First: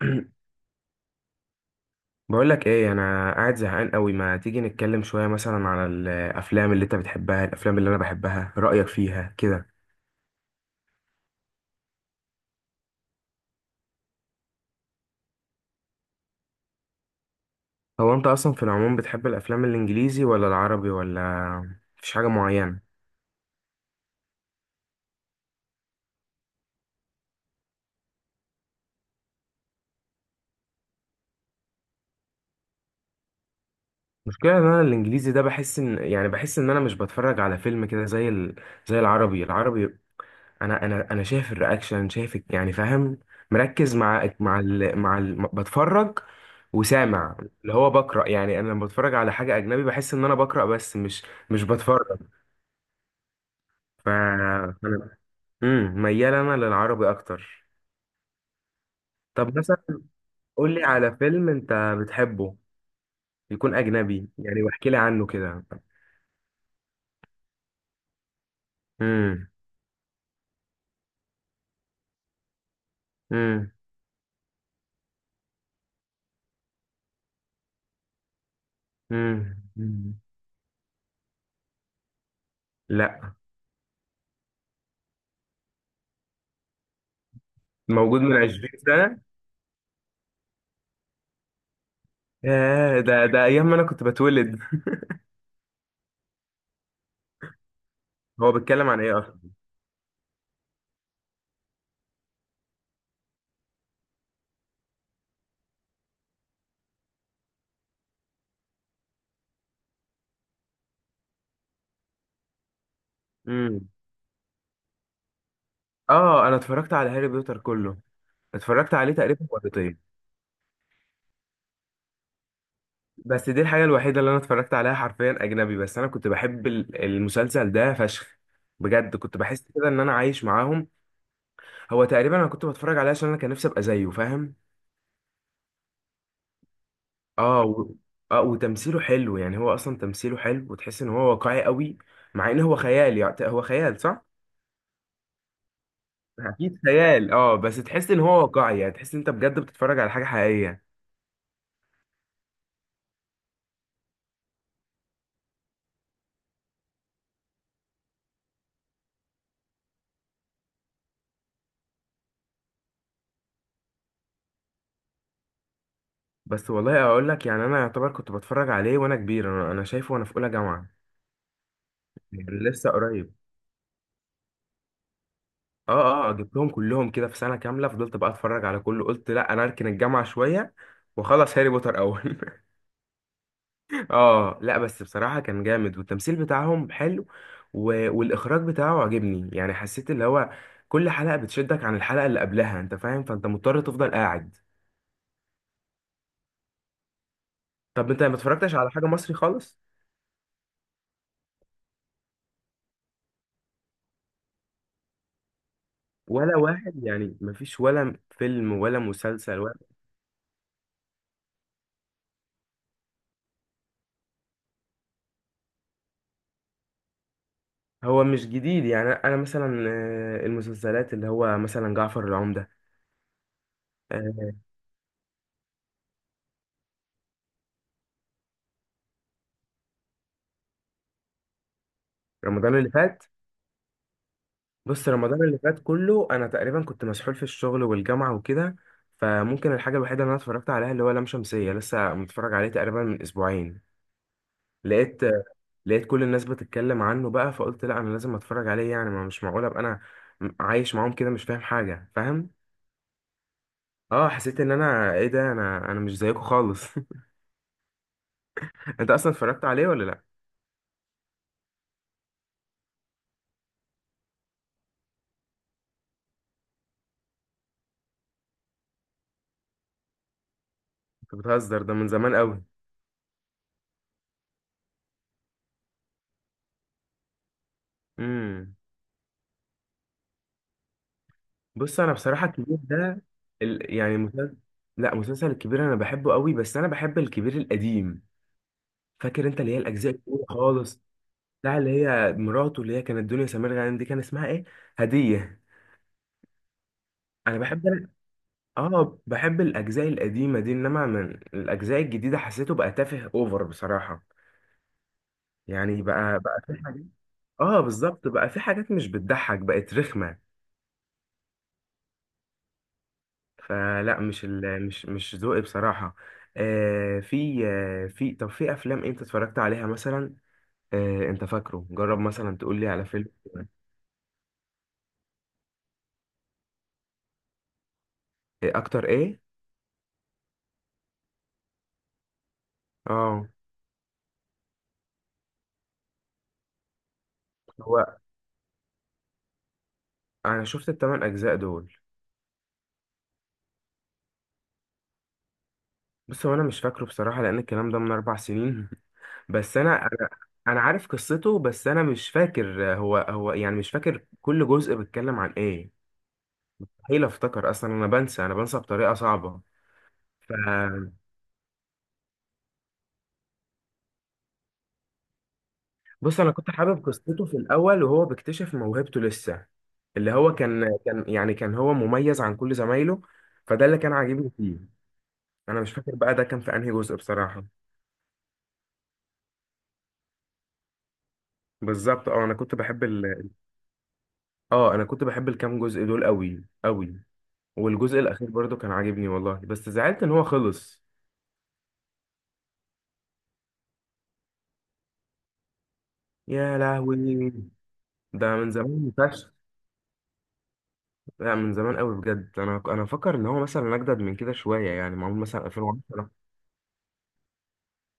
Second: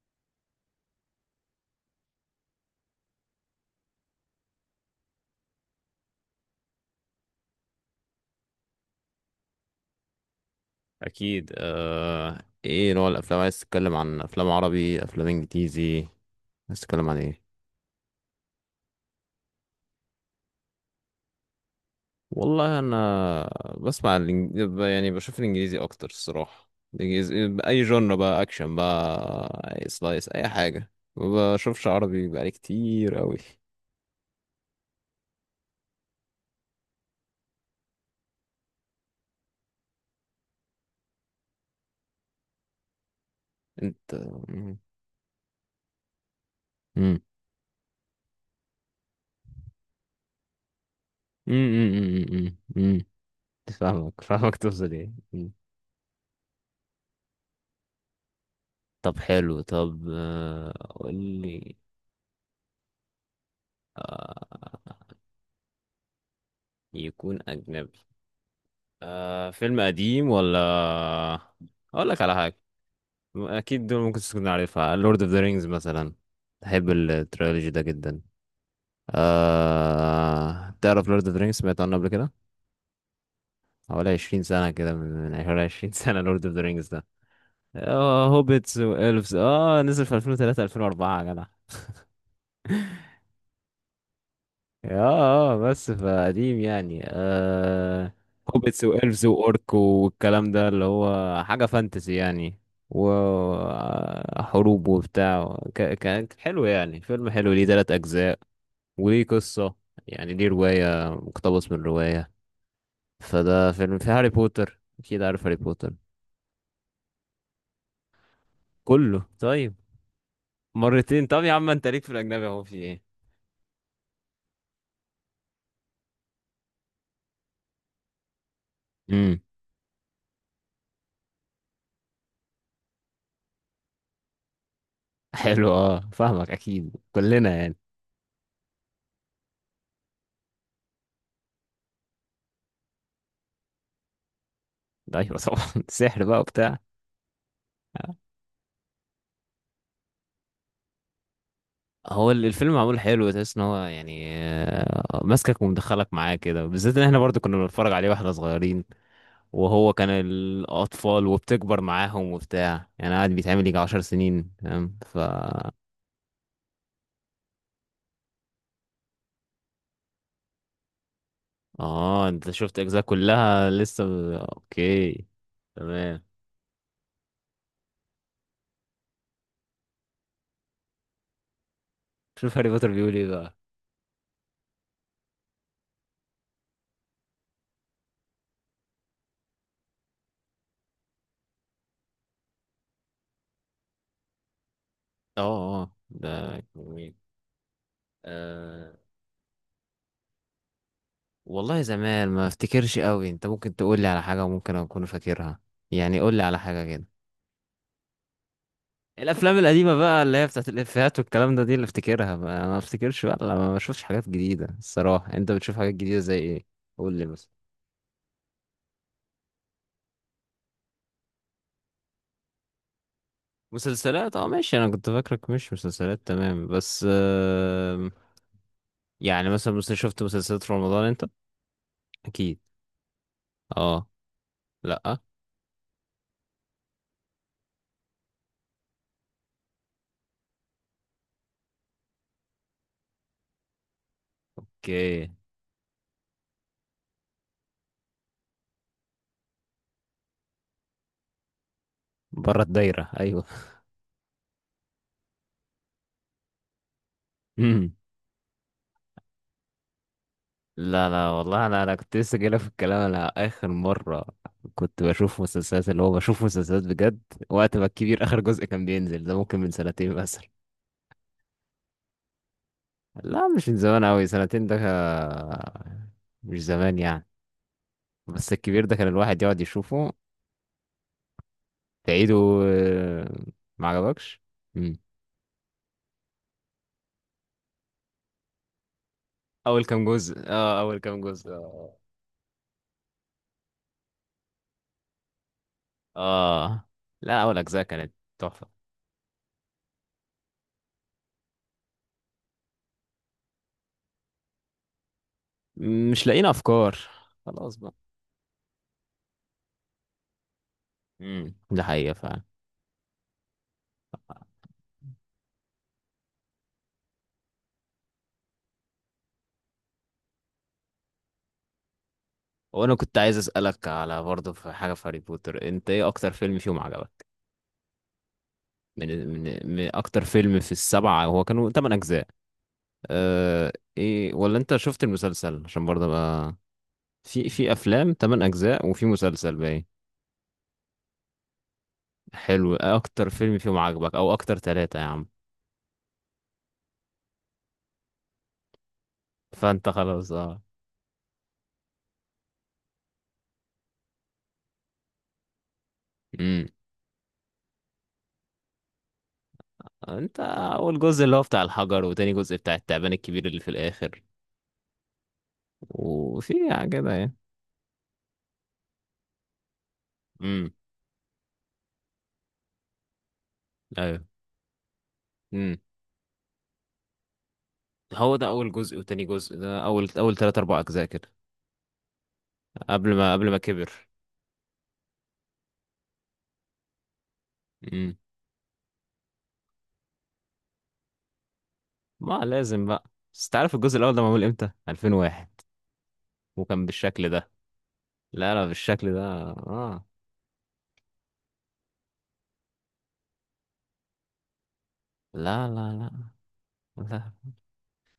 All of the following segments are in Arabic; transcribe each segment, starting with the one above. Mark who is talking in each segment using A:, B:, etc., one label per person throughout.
A: بقول لك ايه، انا قاعد زهقان قوي. ما تيجي نتكلم شويه مثلا على الافلام اللي انت بتحبها، الافلام اللي انا بحبها، رايك فيها كده؟
B: اكيد. ايه نوع الافلام؟ عايز تتكلم عن افلام عربي، افلام انجليزي؟ عايز تتكلم عن ايه؟
A: هو انت اصلا في العموم بتحب الافلام الانجليزي ولا العربي، ولا مفيش حاجه
B: والله
A: معينه؟
B: انا بسمع يعني بشوف الانجليزي اكتر الصراحه. باي جنر، بقى اكشن، بقى أي سلايس، اي حاجه. ما بشوفش عربي بقالي كتير قوي.
A: المشكله ان انا الانجليزي ده بحس ان، يعني بحس ان انا مش بتفرج على فيلم كده زي زي العربي العربي. انا شايف الرياكشن، شايف يعني فاهم، مركز
B: انت.
A: مع مع
B: مم.
A: ال مع ال بتفرج
B: مم.
A: وسامع اللي هو بقرا. يعني انا لما بتفرج على حاجه اجنبي بحس ان انا بقرا، بس مش
B: مم.
A: مش بتفرج.
B: مم. مم. مم.
A: ف
B: فاهمك، فاهمك،
A: فانا
B: توصل ايه.
A: ميال انا للعربي اكتر.
B: طب
A: طب
B: حلو،
A: مثلا
B: طب
A: قول لي
B: قول
A: على فيلم
B: لي.
A: انت بتحبه يكون اجنبي،
B: آه،
A: يعني واحكي لي عنه كده.
B: يكون أجنبي.
A: امم.
B: آه، فيلم قديم ولا؟ اقول لك على حاجه
A: امم.
B: اكيد دول ممكن تكون عارفها. لورد اوف ذا رينجز مثلا، بحب التريلوجي ده جدا.
A: امم.
B: آه، تعرف لورد اوف ذا رينجز؟ سمعت عنه قبل كده؟
A: لا.
B: حوالي 20 سنه كده، من حوالي 20 سنه لورد اوف ذا رينجز ده.
A: موجود
B: آه،
A: من
B: هوبيتس
A: 20 سنه؟
B: والفز، اه، نزل في 2003، 2004، يا جدع.
A: ياه، ده ايام ما انا كنت بتولد.
B: اه، اه، بس فقديم يعني. آه،
A: هو
B: هوبيتس
A: بيتكلم عن
B: وإلفز
A: ايه
B: وأورك والكلام ده، اللي هو حاجة فانتسي يعني، وحروب وبتاع. كان حلو يعني، فيلم حلو، ليه تلات أجزاء، وليه قصة يعني، ليه رواية، مقتبس من رواية. فده
A: اصلا؟
B: فيلم. في هاري بوتر، أكيد عارف هاري بوتر.
A: اه، انا اتفرجت على هاري بوتر كله، اتفرجت عليه
B: كله؟
A: تقريبا
B: طيب.
A: مرتين.
B: مرتين؟ طب يا عم انت ليك في الأجنبي اهو، في ايه؟
A: بس دي الحاجه الوحيده اللي انا اتفرجت عليها حرفيا اجنبي، بس انا كنت بحب المسلسل ده فشخ. بجد كنت
B: امم،
A: بحس كده ان انا عايش معاهم. هو تقريبا انا كنت بتفرج عليه عشان انا كان نفسي ابقى زيه، فاهم؟
B: حلو، اه فاهمك، أكيد كلنا
A: اه
B: يعني.
A: و... اه وتمثيله حلو، يعني هو اصلا تمثيله حلو وتحس ان هو واقعي قوي، مع ان هو خيال. يعني هو خيال صح،
B: ايوه طبعا. سحر بقى وبتاع.
A: اكيد خيال. اه بس تحس ان هو واقعي، يعني تحس ان انت بجد بتتفرج على حاجه حقيقيه.
B: هو ال- الفيلم معمول حلو، تحس ان هو يعني، ماسكك ومدخلك معاه كده، بالذات ان احنا برضو كنا بنتفرج عليه واحنا صغيرين، وهو كان الاطفال، وبتكبر معاهم وبتاع، يعني قاعد بيتعمل يجي عشر سنين، فاهم؟ ف
A: بس والله اقول لك، يعني انا يعتبر كنت بتفرج عليه وانا كبير. انا شايفه وانا في اولى جامعه،
B: اه، انت
A: يعني
B: شفت
A: لسه
B: اجزاء
A: قريب.
B: كلها لسه، اوكي، تمام.
A: اه، اه، جبتهم كلهم كده في سنه كامله. فضلت بقى اتفرج على كله، قلت لا، انا اركن الجامعه شويه واخلص هاري بوتر اول.
B: شوف هاري بوتر بيقول ايه بقى.
A: اه، لا بس بصراحه كان جامد والتمثيل بتاعهم حلو، والاخراج بتاعه عجبني. يعني حسيت اللي هو كل حلقه بتشدك عن الحلقه اللي قبلها، انت فاهم؟ فانت مضطر تفضل قاعد.
B: اه اه، ده جميل.
A: طب انت ما اتفرجتش على
B: آه،
A: حاجه مصري خالص؟
B: والله زمان، ما افتكرش قوي. انت ممكن تقول لي على حاجة ممكن اكون فاكرها، يعني قول لي
A: ولا
B: على حاجة
A: واحد
B: كده.
A: يعني؟ مفيش ولا فيلم ولا
B: الافلام
A: مسلسل؟
B: القديمه بقى، اللي هي بتاعت الافيهات والكلام ده، دي اللي افتكرها بقى، انا ما افتكرش بقى لما ما بشوفش حاجات جديده الصراحه. انت بتشوف حاجات جديده زي ايه؟ قول لي مثلا.
A: هو مش جديد، يعني انا مثلا المسلسلات اللي هو مثلا جعفر العمدة.
B: مسلسلات؟ اه
A: آه،
B: ماشي، انا كنت فاكرك مش مسلسلات، تمام، بس آم، يعني مثلا شفت مسلسلات في رمضان انت؟ اكيد.
A: رمضان اللي فات.
B: اه.
A: بص
B: لا.
A: رمضان اللي فات كله انا تقريبا كنت مسحول في الشغل والجامعة وكده، فممكن الحاجة الوحيدة اللي انا اتفرجت عليها اللي هو لام شمسية، لسه متفرج عليه تقريبا من اسبوعين. لقيت
B: اوكي،
A: لقيت كل الناس بتتكلم عنه بقى، فقلت لا، انا لازم اتفرج عليه، يعني ما مش معقول ابقى انا عايش معاهم كده مش فاهم حاجة، فاهم؟
B: بره الدايره، ايوه.
A: اه، حسيت ان انا ايه ده، انا مش زيكم خالص.
B: مم.
A: انت اصلا اتفرجت عليه ولا لا؟
B: لا لا والله، انا انا كنت لسه جايلك في الكلام. انا اخر مره كنت بشوف مسلسلات، اللي هو بشوف مسلسلات بجد، وقت ما الكبير اخر جزء كان بينزل. ده ممكن من سنتين بس.
A: انت بتهزر، ده من زمان قوي.
B: لا، مش من زمان أوي، سنتين ده مش زمان يعني. بس
A: امم.
B: الكبير ده كان الواحد يقعد يشوفه،
A: بص انا
B: تعيده.
A: بصراحه الكبير ده
B: آه، ما
A: يعني
B: عجبكش؟
A: مسلسل،
B: مم.
A: لا، مسلسل الكبير انا بحبه قوي، بس انا بحب الكبير القديم. فاكر انت اللي هي
B: أول كام
A: الاجزاء
B: جزء،
A: الكبيره
B: اه، أول
A: خالص؟
B: كام جزء
A: بتاع اللي
B: اه.
A: هي مراته، اللي هي كانت دنيا سمير غانم، دي كان اسمها ايه؟ هديه.
B: آه. لا أول
A: انا
B: أجزاء
A: بحب انا
B: كانت تحفة.
A: اه بحب الاجزاء القديمه دي، انما من الاجزاء الجديده حسيته بقى تافه اوفر بصراحه. يعني
B: مش
A: بقى
B: لاقيين
A: بقى في
B: أفكار،
A: حاجات.
B: خلاص
A: اه
B: بقى.
A: بالظبط، بقى في حاجات مش بتضحك، بقت رخمه.
B: مم، ده حقيقة فعلا.
A: فلا، مش ال... مش مش ذوقي بصراحة. آه في آه في طب في افلام انت اتفرجت عليها مثلا؟ آه، انت فاكره، جرب مثلا تقول لي
B: وأنا
A: على
B: كنت
A: فيلم.
B: عايز أسألك على، برضه في حاجة في هاري بوتر، أنت إيه أكتر فيلم فيهم عجبك؟
A: إيه اكتر
B: من,
A: ايه؟
B: من, من أكتر فيلم في السبعة، هو كانوا تمن أجزاء.
A: اه،
B: آه. ايه، ولا انت شفت المسلسل؟ عشان برضه بقى في في افلام
A: هو
B: 8 اجزاء وفي مسلسل باين.
A: انا شفت الثمان اجزاء دول.
B: حلو. اكتر فيلم فيهم عجبك، او اكتر ثلاثة يا عم؟
A: بس هو انا مش فاكره بصراحة، لان الكلام ده من 4 سنين. بس
B: فانت
A: انا انا
B: خلاص، اه.
A: انا عارف قصته، بس انا مش فاكر هو يعني، مش فاكر كل جزء بيتكلم عن ايه.
B: امم.
A: مستحيل افتكر اصلا، انا بنسى، انا بنسى بطريقة صعبة.
B: انت،
A: ف،
B: اول جزء اللي هو بتاع الحجر، وتاني جزء بتاع التعبان الكبير اللي في الاخر.
A: بص انا
B: وفي
A: كنت حابب
B: كده يعني.
A: قصته في الاول وهو بيكتشف موهبته لسه، اللي هو
B: امم.
A: كان يعني، كان هو مميز عن كل زمايله، فده اللي كان
B: ايوه.
A: عاجبني فيه.
B: امم.
A: انا مش فاكر بقى ده كان في انهي جزء بصراحة.
B: هو ده اول جزء وتاني جزء، ده اول، اول ثلاثة اربع اجزاء كده،
A: بالظبط.
B: قبل ما، قبل ما كبر.
A: انا كنت بحب الكام جزء دول قوي قوي،
B: امم.
A: والجزء الاخير برضو كان عاجبني والله، بس زعلت ان هو خلص.
B: ما لازم بقى. بس تعرف الجزء الاول ده معمول امتى؟ 2001،
A: يا
B: وكان بالشكل ده.
A: لهوي،
B: لا
A: ده
B: لا،
A: من زمان
B: بالشكل ده
A: فشخ.
B: اه.
A: لا من زمان قوي بجد. انا فاكر ان هو مثلا اجدد من كده شويه، يعني معمول مثلا
B: لا،
A: 2010.
B: لا،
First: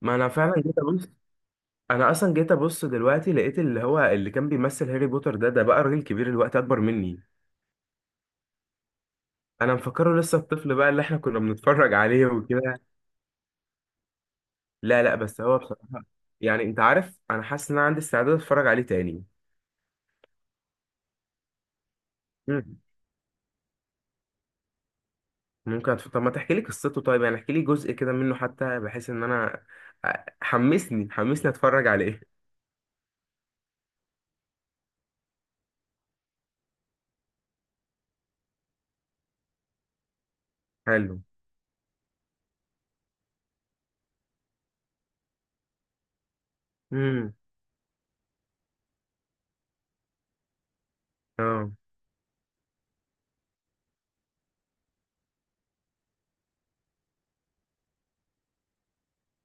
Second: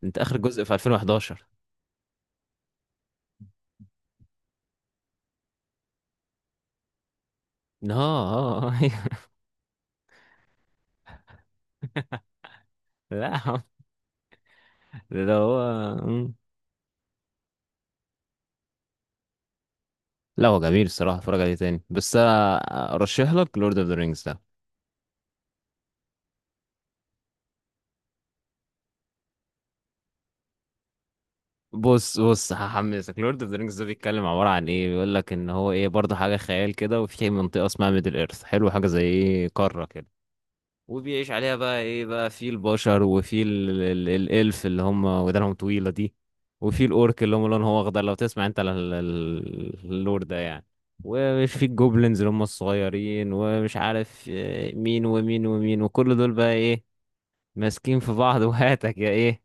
A: ما
B: انت
A: انا
B: اخر
A: فعلا
B: جزء في
A: جيت ابص.
B: 2011.
A: انا اصلا جيت ابص دلوقتي، لقيت اللي هو اللي كان بيمثل هاري بوتر ده بقى راجل كبير الوقت، اكبر مني.
B: اه اه، آه.
A: انا مفكره لسه الطفل بقى اللي احنا كنا بنتفرج عليه وكده.
B: لا يا عم.
A: لا لا،
B: ده
A: بس
B: هو.
A: هو بصراحة،
B: مم.
A: يعني انت عارف، انا حاسس ان انا عندي استعداد اتفرج عليه تاني.
B: لا هو جميل الصراحه، اتفرج عليه تاني، بس انا
A: مم.
B: ارشح لك لورد اوف ذا رينجز ده.
A: ممكن طب ما تحكي لي قصته طيب، يعني احكي لي جزء كده منه حتى، بحيث ان انا أ- حمسني حمسني اتفرج
B: بص
A: عليه.
B: بص، هحمسك. لورد اوف ذا رينجز ده بيتكلم عباره عن ايه؟ بيقول لك ان هو، ايه، برضه حاجه خيال كده، وفي منطقه اسمها ميدل ايرث، حلو، حاجه زي ايه، قاره كده.
A: حلو.
B: وبيعيش عليها بقى ايه بقى؟ في البشر، وفي الالف اللي هم ودانهم طويلة دي، وفي الاورك
A: امم.
B: اللي هم لونهم اخضر، لو تسمع انت اللور ده يعني، ومش في
A: اه،
B: الجوبلينز اللي هم الصغيرين، ومش عارف مين ومين ومين، وكل دول بقى ايه، ماسكين في بعض. وهاتك يا ايه،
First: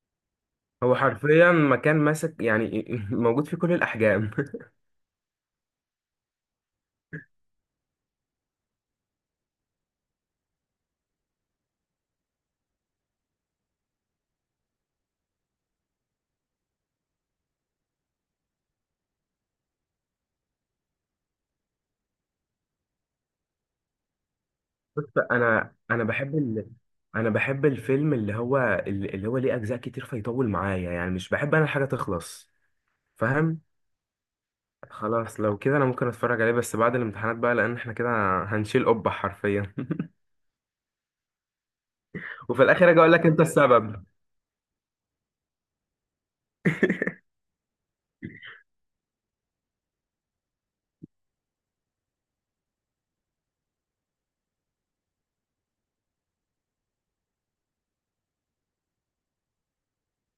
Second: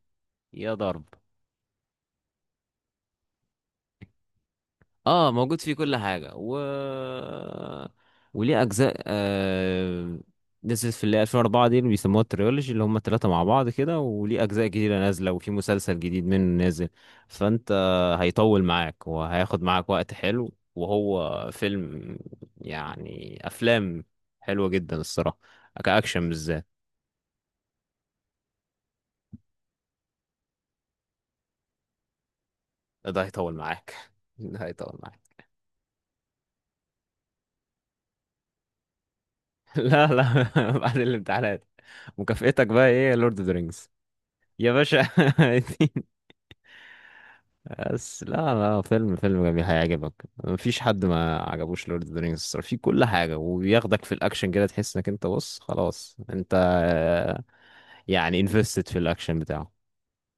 B: يا
A: هو
B: ضرب.
A: حرفيا مكان ماسك يعني. موجود في كل الاحجام.
B: اه، موجود فيه كل حاجة. و وليه أجزاء نزلت في اللي 2004 دي، اللي بيسموها التريولوجي، اللي هم التلاتة مع بعض كده. وليه أجزاء جديدة نازلة، وفي مسلسل جديد منه نازل. فأنت، هيطول معاك، وهياخد معاك وقت حلو، وهو فيلم، يعني أفلام حلوة جدا
A: بص
B: الصراحة،
A: انا
B: كأكشن بالذات.
A: انا بحب الفيلم اللي هو ليه اجزاء كتير فيطول معايا، يعني مش بحب انا الحاجه تخلص،
B: ده هيطول
A: فاهم؟
B: معاك. ده هيطول
A: خلاص
B: معاك.
A: لو كده انا ممكن اتفرج عليه، بس بعد الامتحانات بقى، لان احنا كده هنشيل قبة حرفيا.
B: لا لا. بعد الامتحانات
A: وفي
B: مكافئتك بقى
A: الاخر اجي اقول
B: ايه؟
A: لك
B: لورد
A: انت
B: اوف ذا رينجز.
A: السبب.
B: يا باشا. بس لا لا، فيلم، فيلم جميل هيعجبك. مفيش حد ما عجبوش لورد اوف ذا رينجز، في كل حاجه، وبياخدك في الاكشن كده، تحس انك انت، بص خلاص انت، آه، يعني انفستد في الاكشن بتاعه.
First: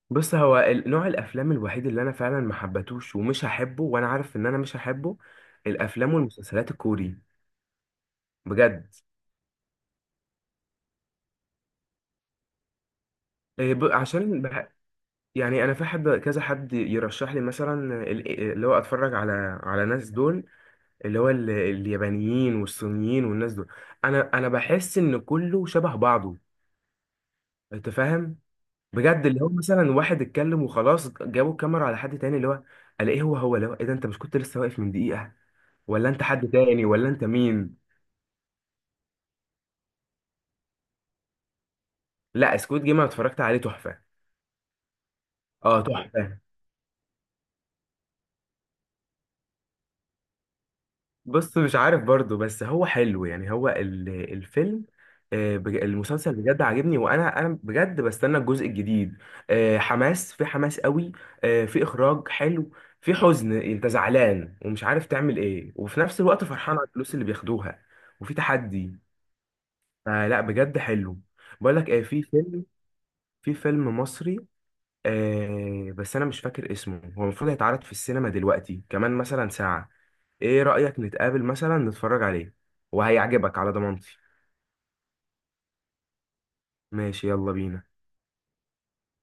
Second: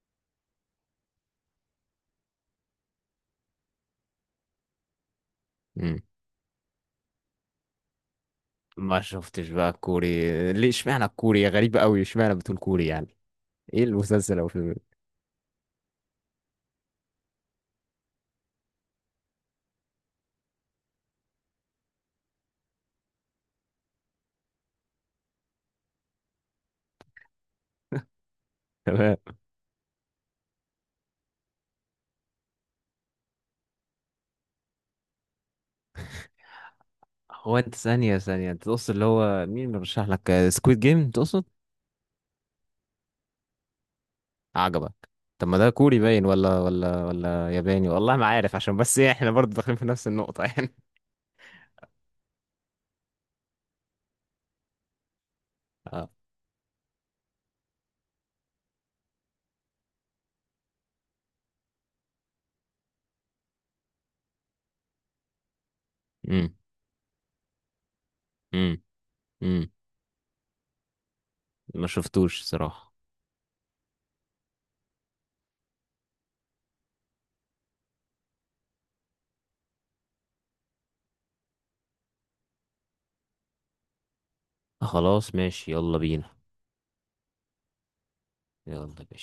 A: بص هو نوع الافلام الوحيد اللي انا فعلا ما حبتوش ومش هحبه وانا عارف ان انا مش هحبه،
B: مم.
A: الافلام والمسلسلات الكوري، بجد.
B: ما شفتش بقى الكوري؟ ليه؟ اشمعنى الكوري؟ غريب قوي اشمعنى بتقول كوري يعني.
A: إيه،
B: ايه المسلسل او الفيلم ده؟
A: يعني انا في حد، كذا حد يرشح لي مثلا اللي هو اتفرج على ناس دول، اللي هو اليابانيين والصينيين والناس دول. انا بحس ان كله شبه بعضه، انت فاهم؟
B: تمام.
A: بجد، اللي هو مثلا واحد اتكلم وخلاص جابوا الكاميرا على حد تاني، اللي هو الاقيه هو اللي هو ايه ده؟ انت مش كنت لسه واقف من دقيقة؟ ولا انت حد تاني؟ ولا انت
B: هو انت،
A: مين؟
B: ثانيه ثانيه، انت تقصد اللي هو، مين مرشح لك؟ سكويد جيم تقصد؟
A: لا، سكوت جيم انا اتفرجت عليه تحفة.
B: عجبك؟ طب ما ده
A: اه
B: كوري باين،
A: تحفة.
B: ولا ولا ولا ياباني، والله ما عارف، عشان بس إيه، احنا برضه داخلين في نفس النقطة. يعني.
A: بص مش عارف برضو، بس هو حلو، يعني هو الفيلم،
B: آه.
A: المسلسل بجد عاجبني، وانا بجد بستنى الجزء الجديد. آه، حماس في حماس قوي. في اخراج حلو. في حزن، انت زعلان ومش عارف تعمل ايه، وفي نفس الوقت
B: امم.
A: فرحان على الفلوس اللي بياخدوها، وفي
B: امم.
A: تحدي.
B: امم.
A: فلا، بجد حلو. بقول
B: ما
A: لك ايه، في
B: شفتوش
A: فيلم
B: صراحة.
A: في فيلم مصري. بس انا مش فاكر اسمه. هو المفروض هيتعرض في السينما دلوقتي كمان مثلا ساعة. ايه رأيك نتقابل مثلا نتفرج عليه؟ وهيعجبك على ضمانتي.
B: خلاص ماشي، يلا بينا.
A: ماشي، يلا بينا.
B: يلا بينا.